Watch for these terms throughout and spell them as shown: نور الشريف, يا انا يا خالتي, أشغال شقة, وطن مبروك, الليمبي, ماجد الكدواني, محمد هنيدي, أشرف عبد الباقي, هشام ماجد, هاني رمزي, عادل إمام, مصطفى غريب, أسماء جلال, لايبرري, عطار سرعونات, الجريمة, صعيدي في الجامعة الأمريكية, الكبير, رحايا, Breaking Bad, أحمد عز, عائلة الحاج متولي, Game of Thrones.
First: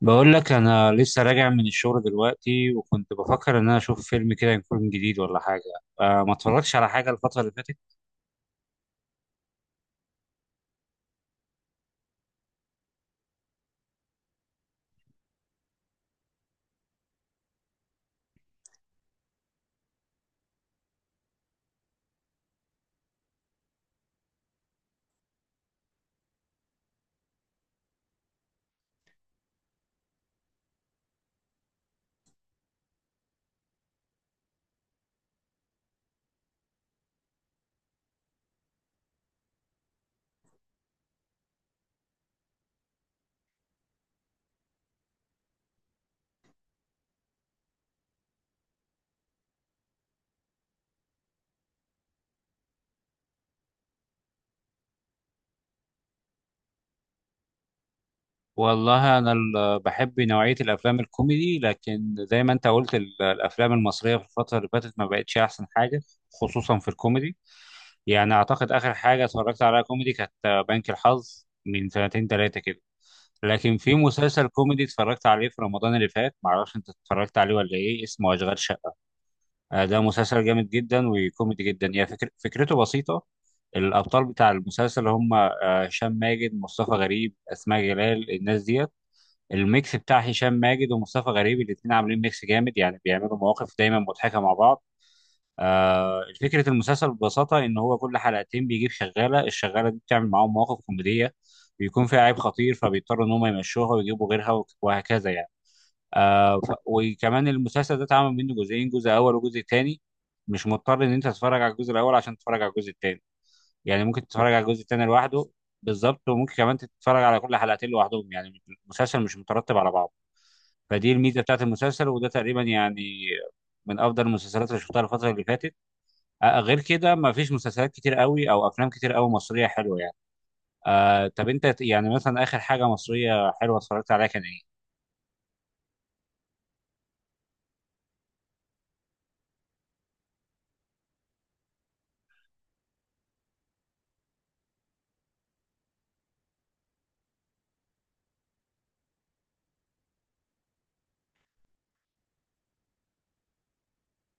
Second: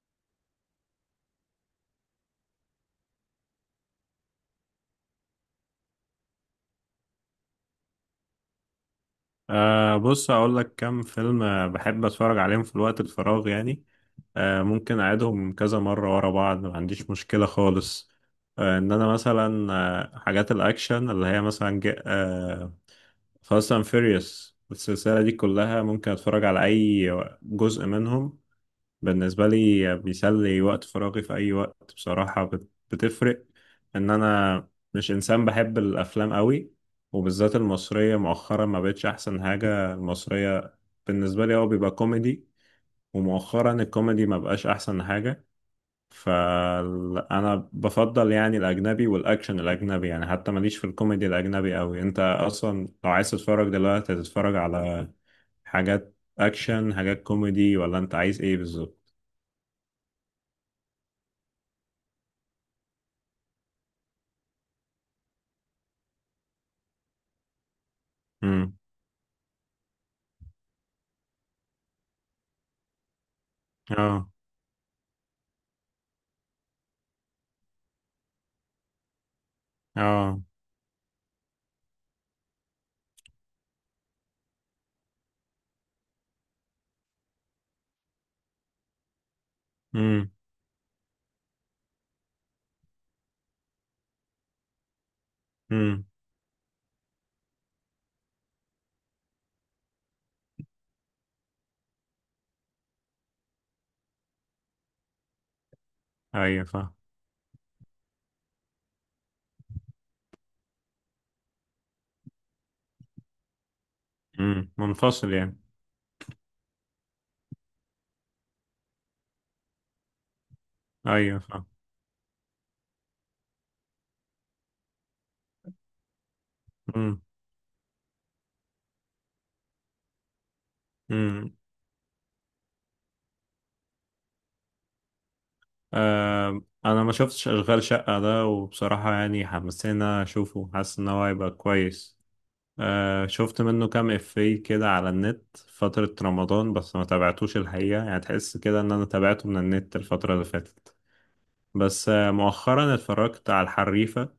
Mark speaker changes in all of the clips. Speaker 1: بقول لك انا لسه راجع من الشغل دلوقتي، وكنت بفكر ان انا اشوف فيلم كده يكون جديد ولا حاجه. ما اتفرجتش على حاجه الفتره اللي فاتت.
Speaker 2: بص هقول لك كام فيلم، بحب اتفرج عليهم في الوقت الفراغ يعني. ممكن اعيدهم كذا مرة ورا بعض، ما عنديش مشكلة خالص. ان انا مثلا، حاجات الاكشن اللي هي مثلا جا- أه فاست اند فيريوس السلسلة دي كلها ممكن اتفرج على اي جزء منهم. بالنسبة لي بيسلي وقت فراغي في أي وقت بصراحة، بتفرق إن أنا مش إنسان بحب الأفلام قوي، وبالذات المصرية. مؤخرا ما بقتش أحسن حاجة، المصرية بالنسبة لي هو بيبقى كوميدي، ومؤخرا الكوميدي ما بقاش أحسن حاجة. فأنا بفضل يعني الأجنبي، والأكشن الأجنبي يعني، حتى ماليش في الكوميدي الأجنبي قوي. أنت أصلا لو عايز تتفرج دلوقتي هتتفرج على حاجات أكشن، حاجات كوميدي، ولا أنت عايز إيه بالظبط؟
Speaker 1: والله انا بحب نوعيه الافلام الكوميدي، لكن زي ما انت قلت الافلام المصريه في الفتره اللي فاتت ما بقتش احسن حاجه، خصوصا في الكوميدي. يعني اعتقد اخر حاجه اتفرجت عليها كوميدي كانت بنك الحظ من سنتين ثلاثه كده. لكن في
Speaker 2: اه.
Speaker 1: مسلسل كوميدي اتفرجت عليه في رمضان اللي فات، معرفش انت اتفرجت عليه ولا ايه، اسمه اشغال شقه. ده
Speaker 2: اه.
Speaker 1: مسلسل جامد جدا وكوميدي جدا. هي فكرته بسيطة. الأبطال بتاع المسلسل هم هشام ماجد، مصطفى غريب، أسماء جلال، الناس ديت. الميكس بتاع
Speaker 2: امم.
Speaker 1: هشام ماجد ومصطفى غريب، الاتنين عاملين ميكس جامد، يعني بيعملوا مواقف دايما مضحكة مع بعض.
Speaker 2: امم.
Speaker 1: فكرة المسلسل ببساطة إن هو كل حلقتين بيجيب شغالة، الشغالة دي بتعمل معاهم مواقف كوميدية، بيكون فيها عيب خطير فبيضطروا إن هم يمشوها ويجيبوا غيرها وهكذا يعني.
Speaker 2: ايوه فاهم.
Speaker 1: وكمان المسلسل ده اتعمل منه جزئين، جزء اول وجزء تاني. مش مضطر ان انت تتفرج على الجزء الاول عشان تتفرج على الجزء التاني، يعني ممكن تتفرج على
Speaker 2: امم،
Speaker 1: الجزء التاني
Speaker 2: منفصل
Speaker 1: لوحده.
Speaker 2: يعني.
Speaker 1: بالظبط، وممكن كمان تتفرج على كل حلقتين لوحدهم، يعني المسلسل مش مترتب على بعضه، فدي
Speaker 2: ايوه
Speaker 1: الميزه بتاعت
Speaker 2: فاهم.
Speaker 1: المسلسل. وده تقريبا يعني من افضل المسلسلات اللي شفتها الفتره اللي فاتت. غير كده
Speaker 2: امم.
Speaker 1: ما فيش مسلسلات كتير قوي او افلام كتير قوي مصريه حلوه يعني. طب
Speaker 2: امم.
Speaker 1: انت يعني مثلا اخر حاجه مصريه حلوه اتفرجت عليها كان ايه؟
Speaker 2: آه انا ما شفتش اشغال شقة ده، وبصراحة يعني حمسنا اشوفه، حاسس ان هو هيبقى كويس. آه شفت منه كام افيه كده على النت فترة رمضان، بس ما تابعتوش الحقيقة، يعني تحس كده ان انا تابعته من النت الفترة اللي فاتت. بس آه مؤخرا اتفرجت على الحريفة،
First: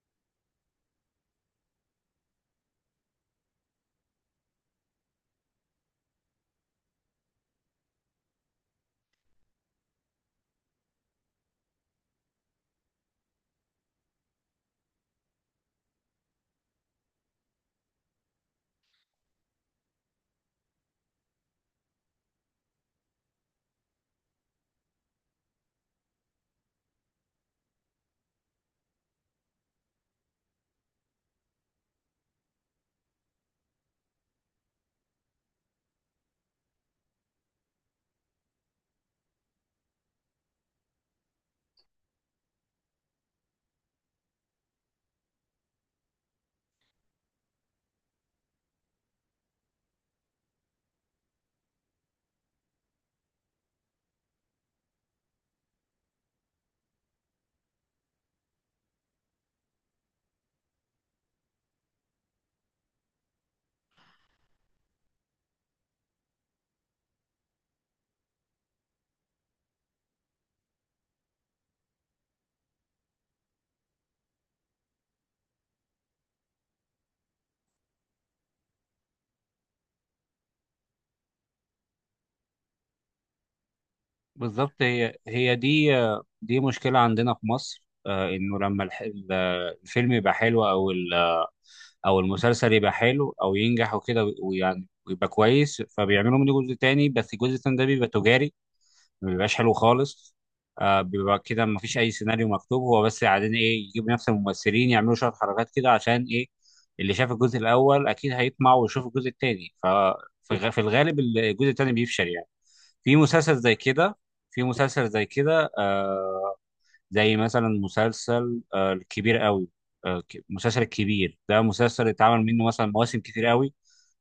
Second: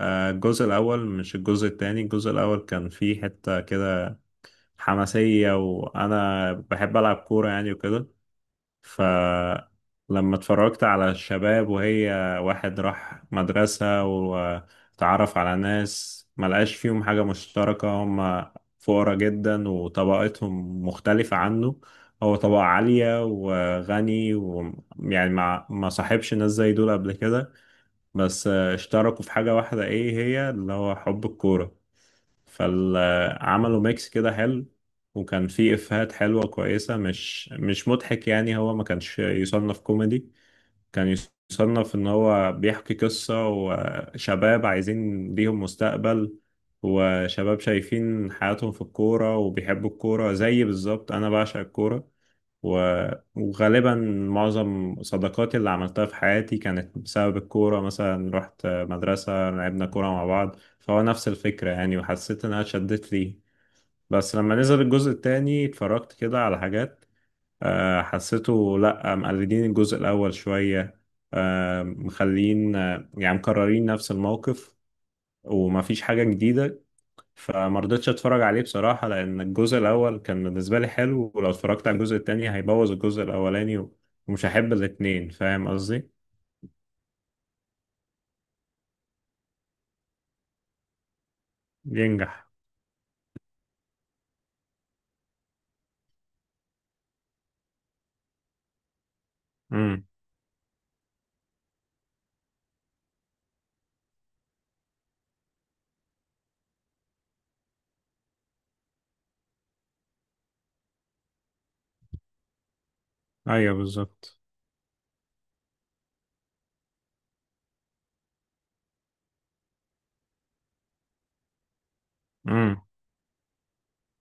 Speaker 2: آه الجزء الاول مش الجزء التاني. الجزء الاول كان فيه حتة كده حماسية، وأنا بحب ألعب كورة يعني وكده. فلما اتفرجت على الشباب، وهي واحد راح مدرسة وتعرف على ناس ملقاش فيهم حاجة مشتركة، هم فقراء جدا وطبقتهم مختلفة عنه، هو طبقة عالية وغني، ويعني ما صاحبش ناس زي دول قبل كده. بس اشتركوا في حاجة واحدة ايه هي اللي هو حب الكورة، فعملوا ميكس كده حلو. وكان فيه إفيهات حلوة كويسة، مش مضحك يعني، هو ما كانش يصنف كوميدي. كان يصنف إن هو بيحكي قصة، وشباب عايزين ليهم مستقبل، وشباب شايفين حياتهم في الكورة وبيحبوا الكورة زي بالظبط أنا بعشق الكورة. وغالبا معظم صداقاتي اللي عملتها في حياتي كانت بسبب الكورة، مثلا رحت مدرسة لعبنا كورة مع بعض، فهو نفس الفكرة يعني، وحسيت إنها شدت لي. بس لما نزل الجزء التاني اتفرجت كده على حاجات، حسيته لأ، مقلدين الجزء الأول شوية، مخلين، يعني مكررين نفس الموقف، ومفيش حاجة جديدة. فما رضيتش اتفرج عليه بصراحة، لان الجزء الاول كان بالنسبة لي حلو، ولو اتفرجت على الجزء التاني هيبوظ الجزء الاولاني، ومش هحب
Speaker 1: بالظبط، هي
Speaker 2: الاتنين،
Speaker 1: هي
Speaker 2: فاهم
Speaker 1: دي.
Speaker 2: قصدي.
Speaker 1: دي مشكلة عندنا في مصر، إنه لما الفيلم يبقى حلو أو
Speaker 2: ينجح.
Speaker 1: المسلسل يبقى حلو أو ينجح وكده، ويعني ويبقى كويس، فبيعملوا منه جزء تاني، بس الجزء التاني ده بيبقى تجاري، ما بيبقاش حلو
Speaker 2: امم.
Speaker 1: خالص. بيبقى كده ما فيش اي سيناريو مكتوب، هو بس قاعدين ايه يجيبوا نفس الممثلين يعملوا شويه حركات كده، عشان ايه؟ اللي شاف الجزء الاول اكيد هيطمع ويشوف الجزء الثاني، ففي الغالب الجزء الثاني بيفشل يعني، في مسلسل زي
Speaker 2: ايوه
Speaker 1: كده.
Speaker 2: بالظبط.
Speaker 1: في مسلسل زي كده آه زي مثلا مسلسل الكبير قوي. مسلسل الكبير ده مسلسل اتعمل منه
Speaker 2: امم.
Speaker 1: مثلا مواسم كتير قوي،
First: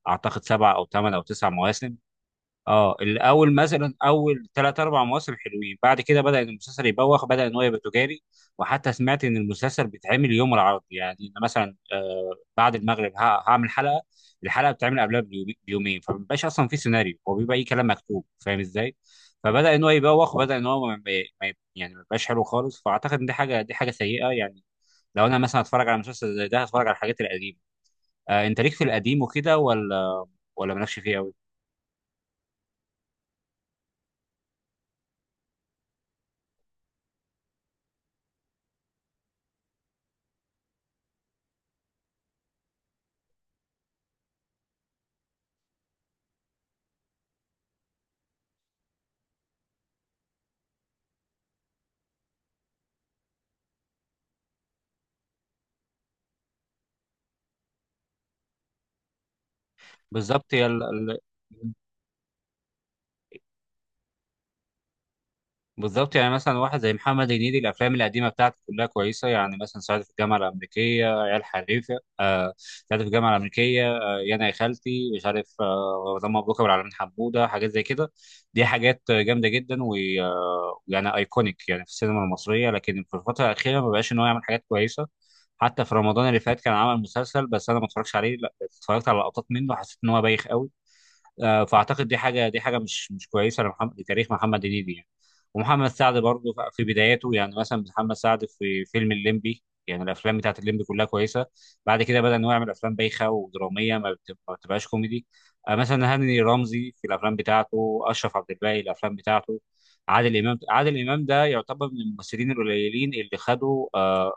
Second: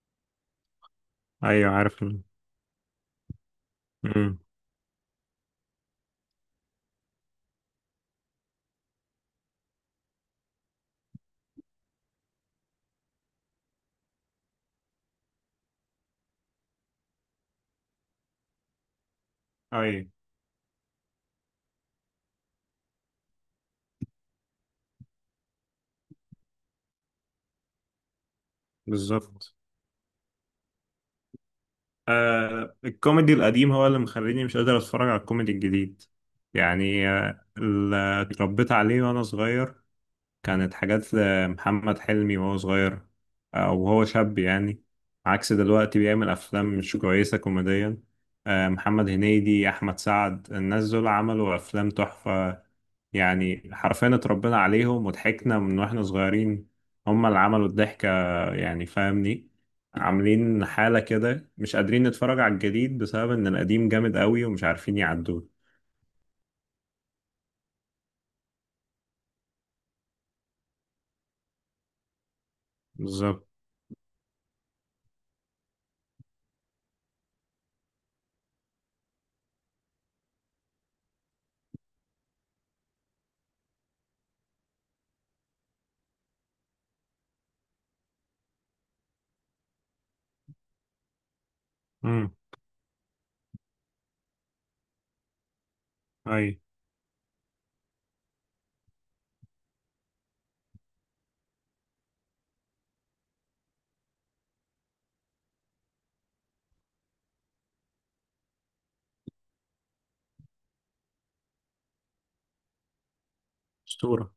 Speaker 1: اعتقد سبع او ثمان او تسع
Speaker 2: ايوه
Speaker 1: مواسم.
Speaker 2: عارف ال-.
Speaker 1: اه الاول مثلا
Speaker 2: امم.
Speaker 1: اول ثلاث اربع مواسم حلوين، بعد كده بدا إن المسلسل يبوخ، بدا ان هو يبقى تجاري. وحتى سمعت ان المسلسل بيتعمل يوم العرض، يعني إن مثلا بعد المغرب هعمل حلقه، الحلقه بتتعمل قبلها بيومين، فمبيبقاش اصلا في سيناريو، هو بيبقى اي كلام مكتوب، فاهم ازاي؟ فبدا ان هو
Speaker 2: ايوه
Speaker 1: يبوخ وبدا ان هو يعني ما يبقاش حلو خالص، فاعتقد ان دي حاجه سيئه يعني. لو انا مثلا هتفرج على مسلسل زي ده هتفرج على الحاجات القديمه. انت ليك في القديم
Speaker 2: بالظبط.
Speaker 1: وكده ولا مالكش فيه قوي؟
Speaker 2: آه الكوميدي القديم هو اللي مخليني مش قادر اتفرج على الكوميدي الجديد. يعني اللي اتربيت عليه وانا صغير كانت حاجات لمحمد حلمي وهو صغير، أو وهو شاب يعني، عكس دلوقتي بيعمل أفلام مش كويسة كوميديا. محمد هنيدي، أحمد سعد، الناس دول عملوا أفلام تحفة، يعني حرفيا اتربينا عليهم وضحكنا من واحنا صغيرين، هما اللي عملوا الضحكة يعني، فاهمني.
Speaker 1: بالظبط هي
Speaker 2: عاملين
Speaker 1: ال-
Speaker 2: حالة
Speaker 1: ال-
Speaker 2: كده مش قادرين نتفرج على الجديد بسبب إن القديم جامد قوي ومش عارفين يعدوه.
Speaker 1: بالظبط يعني مثلا واحد زي محمد هنيدي، الافلام القديمه بتاعته كلها كويسه، يعني مثلا صعيدي في الجامعه الامريكيه، عيال حريفه، صعيدي في الجامعه
Speaker 2: بالظبط.
Speaker 1: الامريكيه، يا انا يا خالتي مش عارف، وطن مبروك، ابو العلمين حموده، حاجات زي كده. دي حاجات جامده جدا، ويعني يعني ايكونيك يعني في السينما المصريه. لكن في الفتره الاخيره ما بقاش ان هو يعمل حاجات كويسه، حتى في رمضان اللي فات كان عمل مسلسل، بس انا ما اتفرجش عليه، لا اتفرجت على لقطات منه، حسيت ان هو بايخ قوي. فاعتقد
Speaker 2: امم.
Speaker 1: دي حاجه مش كويسه لمحمد، لتاريخ محمد هنيدي يعني. ومحمد سعد
Speaker 2: اي.
Speaker 1: برضه في بداياته، يعني مثلا محمد سعد في فيلم الليمبي، يعني الافلام بتاعت الليمبي كلها كويسه. بعد كده بدا انه يعمل افلام بايخه ودراميه، ما بتبقاش كوميدي. مثلا هاني رمزي في الافلام بتاعته، اشرف عبد الباقي الافلام بتاعته، عادل امام ده يعتبر من الممثلين القليلين اللي خدوا
Speaker 2: اسطوره.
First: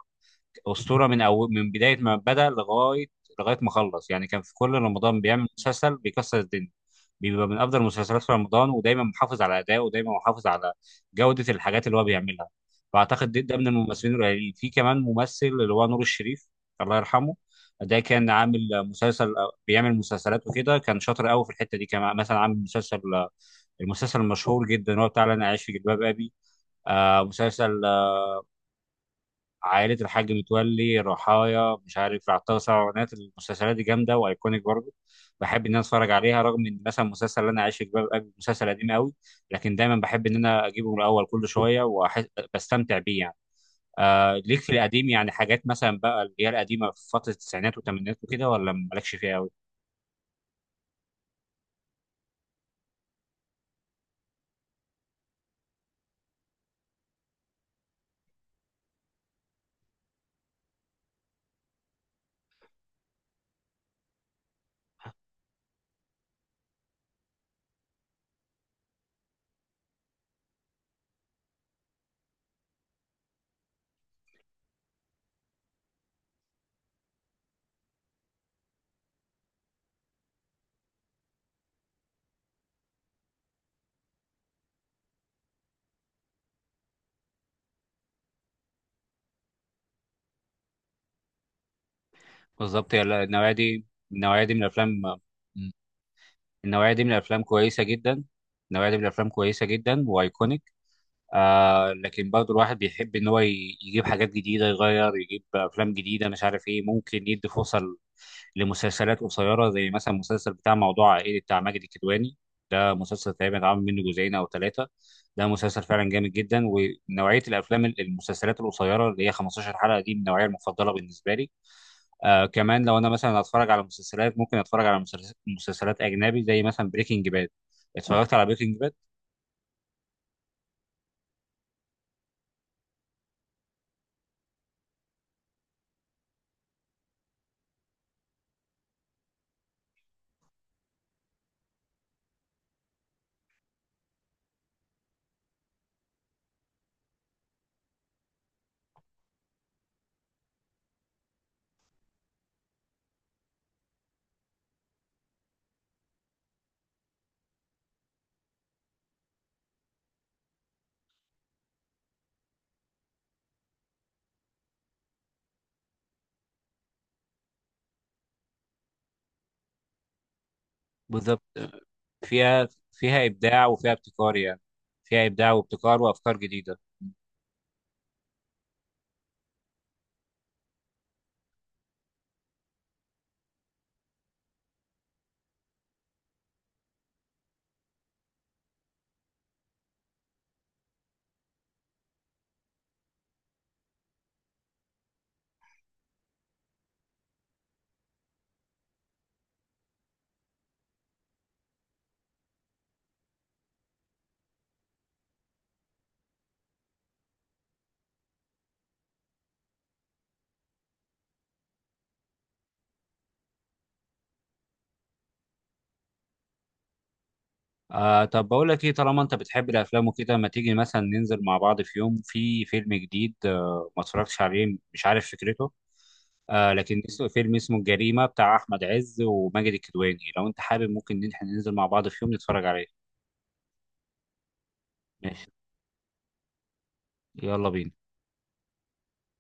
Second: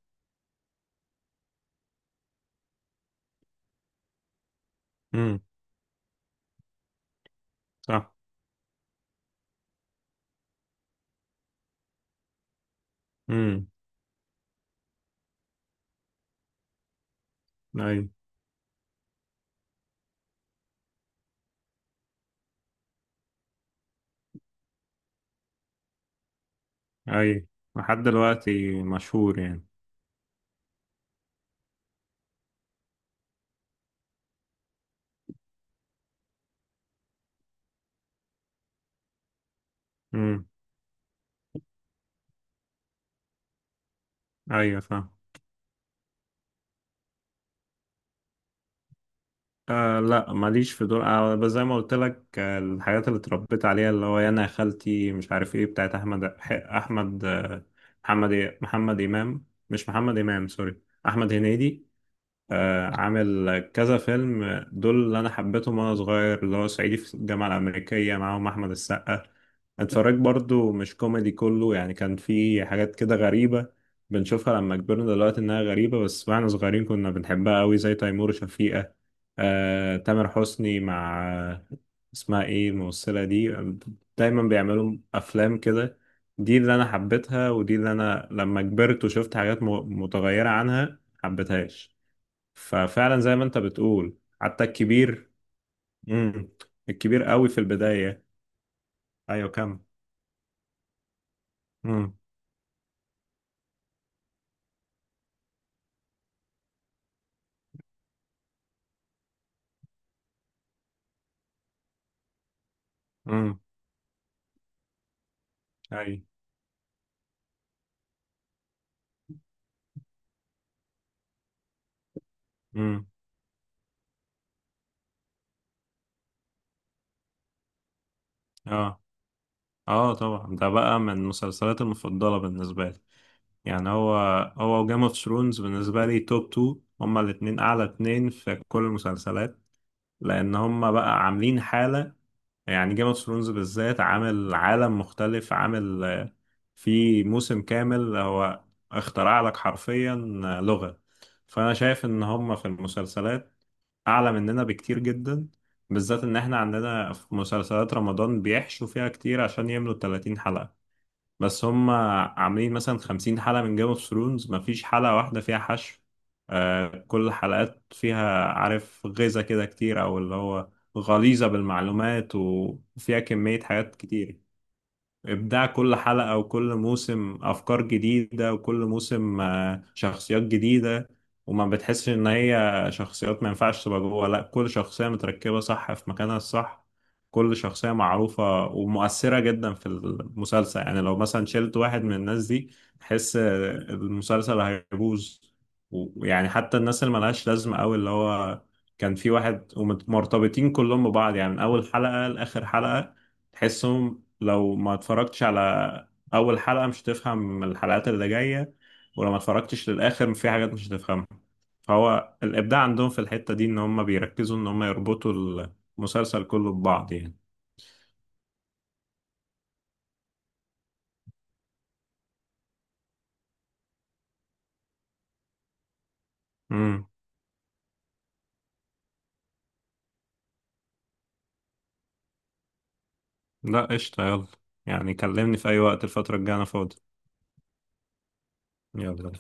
Speaker 1: اسطوره، من بدايه ما بدا لغايه ما خلص، يعني كان في كل رمضان
Speaker 2: امم.
Speaker 1: بيعمل مسلسل بيكسر الدنيا، بيبقى من افضل
Speaker 2: صح.
Speaker 1: المسلسلات في رمضان، ودايما محافظ على ادائه، ودايما محافظ على جوده الحاجات اللي هو بيعملها. فاعتقد ده من
Speaker 2: امم.
Speaker 1: الممثلين القليلين. في كمان ممثل اللي هو نور الشريف، الله يرحمه.
Speaker 2: اي.
Speaker 1: ده كان عامل مسلسل، بيعمل مسلسلات وكده، كان شاطر قوي في الحته دي. كان مثلا عامل مسلسل، المسلسل المشهور جدا هو بتاع انا عايش في جلباب ابي،
Speaker 2: اي،
Speaker 1: مسلسل
Speaker 2: لحد دلوقتي مشهور يعني.
Speaker 1: عائلة الحاج متولي، رحايا، مش عارف، عطار سرعونات، المسلسلات دي جامدة وأيكونيك برضه. بحب إن أنا أتفرج عليها، رغم إن مثلا مسلسل اللي أنا عايش في جلباب أبي مسلسل قديم قوي، لكن دايما بحب إن
Speaker 2: امم.
Speaker 1: أنا أجيبه من الأول كل شوية وبستمتع بيه يعني. ليك في
Speaker 2: ايوه
Speaker 1: القديم
Speaker 2: فاهم.
Speaker 1: يعني حاجات مثلا بقى اللي هي القديمة في فترة التسعينات والثمانينات وكده، ولا مالكش فيها قوي؟
Speaker 2: آه لا ماليش في دول، آه بس زي ما قلت لك آه الحاجات اللي اتربيت عليها اللي هو انا يا خالتي مش عارف ايه بتاعت احمد، احمد آه محمد إيه؟ محمد امام، مش محمد امام، سوري، احمد هنيدي. عامل كذا فيلم، دول اللي انا حبيتهم وانا صغير اللي هو صعيدي في الجامعه الامريكيه، معاهم احمد السقا. اتفرجت برضو، مش كوميدي كله يعني، كان في حاجات كده غريبه، بنشوفها لما كبرنا دلوقتي انها غريبه، بس واحنا صغيرين كنا بنحبها قوي، زي تيمور وشفيقه. تامر حسني مع اسمها ايه الممثله دي، دايما بيعملوا افلام كده. دي اللي انا حبيتها، ودي اللي انا لما كبرت وشفت حاجات متغيره عنها حبيتهاش.
Speaker 1: بالظبط، هي
Speaker 2: ففعلا زي ما
Speaker 1: النوعية
Speaker 2: انت
Speaker 1: دي،
Speaker 2: بتقول
Speaker 1: النوعية دي من
Speaker 2: حتى
Speaker 1: الأفلام،
Speaker 2: الكبير. امم.
Speaker 1: النوعية دي من
Speaker 2: الكبير
Speaker 1: الأفلام
Speaker 2: قوي في
Speaker 1: كويسة جدا،
Speaker 2: البداية.
Speaker 1: النوعية دي من الأفلام
Speaker 2: ايوه
Speaker 1: كويسة
Speaker 2: كم.
Speaker 1: جدا وأيكونيك.
Speaker 2: امم.
Speaker 1: لكن برضو الواحد بيحب ان هو يجيب حاجات جديده، يغير، يجيب افلام جديده، مش عارف ايه، ممكن يدي فرصه لمسلسلات قصيره، زي مثلا المسلسل بتاع موضوع عائلي بتاع ماجد الكدواني. ده مسلسل تقريبا
Speaker 2: امم.
Speaker 1: اتعمل منه جزئين او ثلاثه، ده مسلسل فعلا
Speaker 2: اي.
Speaker 1: جامد جدا. ونوعيه المسلسلات القصيره اللي هي 15 حلقه دي من النوعيه المفضله بالنسبه لي. كمان لو
Speaker 2: امم.
Speaker 1: انا مثلا هتفرج على مسلسلات ممكن اتفرج على مسلسلات اجنبي، زي مثلا بريكنج باد. اتفرجت على بريكنج باد.
Speaker 2: اه. اه طبعا ده بقى من المسلسلات المفضلة بالنسبة لي، يعني هو وجيم اوف ثرونز بالنسبة لي توب تو، هما الاتنين اعلى اتنين في كل المسلسلات، لان هما بقى عاملين حالة. يعني جيم اوف ثرونز بالذات عامل عالم مختلف، عامل في موسم كامل هو اخترع لك حرفيا لغة. فأنا شايف إن هم في المسلسلات أعلى مننا بكتير جدا، بالذات إن إحنا عندنا في مسلسلات رمضان بيحشوا فيها كتير عشان يملوا 30 حلقة، بس هم عاملين مثلا 50 حلقة من جيم اوف ثرونز مفيش حلقة واحدة فيها حشو. آه كل الحلقات فيها عارف غذاء كده كتير، أو اللي هو
Speaker 1: بالظبط،
Speaker 2: غليظة بالمعلومات
Speaker 1: فيها
Speaker 2: وفيها
Speaker 1: فيها
Speaker 2: كمية
Speaker 1: إبداع وفيها
Speaker 2: حاجات
Speaker 1: ابتكار
Speaker 2: كتير.
Speaker 1: يعني، فيها إبداع
Speaker 2: إبداع كل
Speaker 1: وابتكار
Speaker 2: حلقة،
Speaker 1: وأفكار
Speaker 2: وكل
Speaker 1: جديدة.
Speaker 2: موسم أفكار جديدة، وكل موسم شخصيات جديدة، وما بتحسش إن هي شخصيات ما ينفعش تبقى جوه، لأ كل شخصية متركبة صح في مكانها الصح، كل شخصية معروفة ومؤثرة جدا في المسلسل، يعني لو مثلا شلت واحد من الناس دي تحس المسلسل هيبوظ. ويعني حتى الناس اللي ملهاش لازمة أوي اللي هو كان في واحد، ومرتبطين كلهم ببعض، يعني من أول حلقة لآخر حلقة تحسهم، لو ما اتفرجتش على اول حلقة مش هتفهم الحلقات اللي جاية، ولو ما اتفرجتش للاخر في حاجات مش هتفهمها. فهو الابداع عندهم في الحتة دي ان هم بيركزوا ان هم يربطوا المسلسل كله ببعض يعني.
Speaker 1: طب بقول لك إيه، طالما أنت بتحب الأفلام وكده، ما تيجي مثلا ننزل مع بعض في يوم في فيلم جديد ما اتفرجتش عليه، مش عارف فكرته، لكن
Speaker 2: امم.
Speaker 1: اسمه الجريمة، بتاع أحمد عز وماجد الكدواني. لو أنت حابب ممكن إن إحنا ننزل مع بعض في يوم نتفرج عليه.
Speaker 2: لا قشطة، يلا. يعني
Speaker 1: ماشي،
Speaker 2: كلمني في اي وقت الفترة الجاية انا فاضي.
Speaker 1: يلا بينا.
Speaker 2: يلا.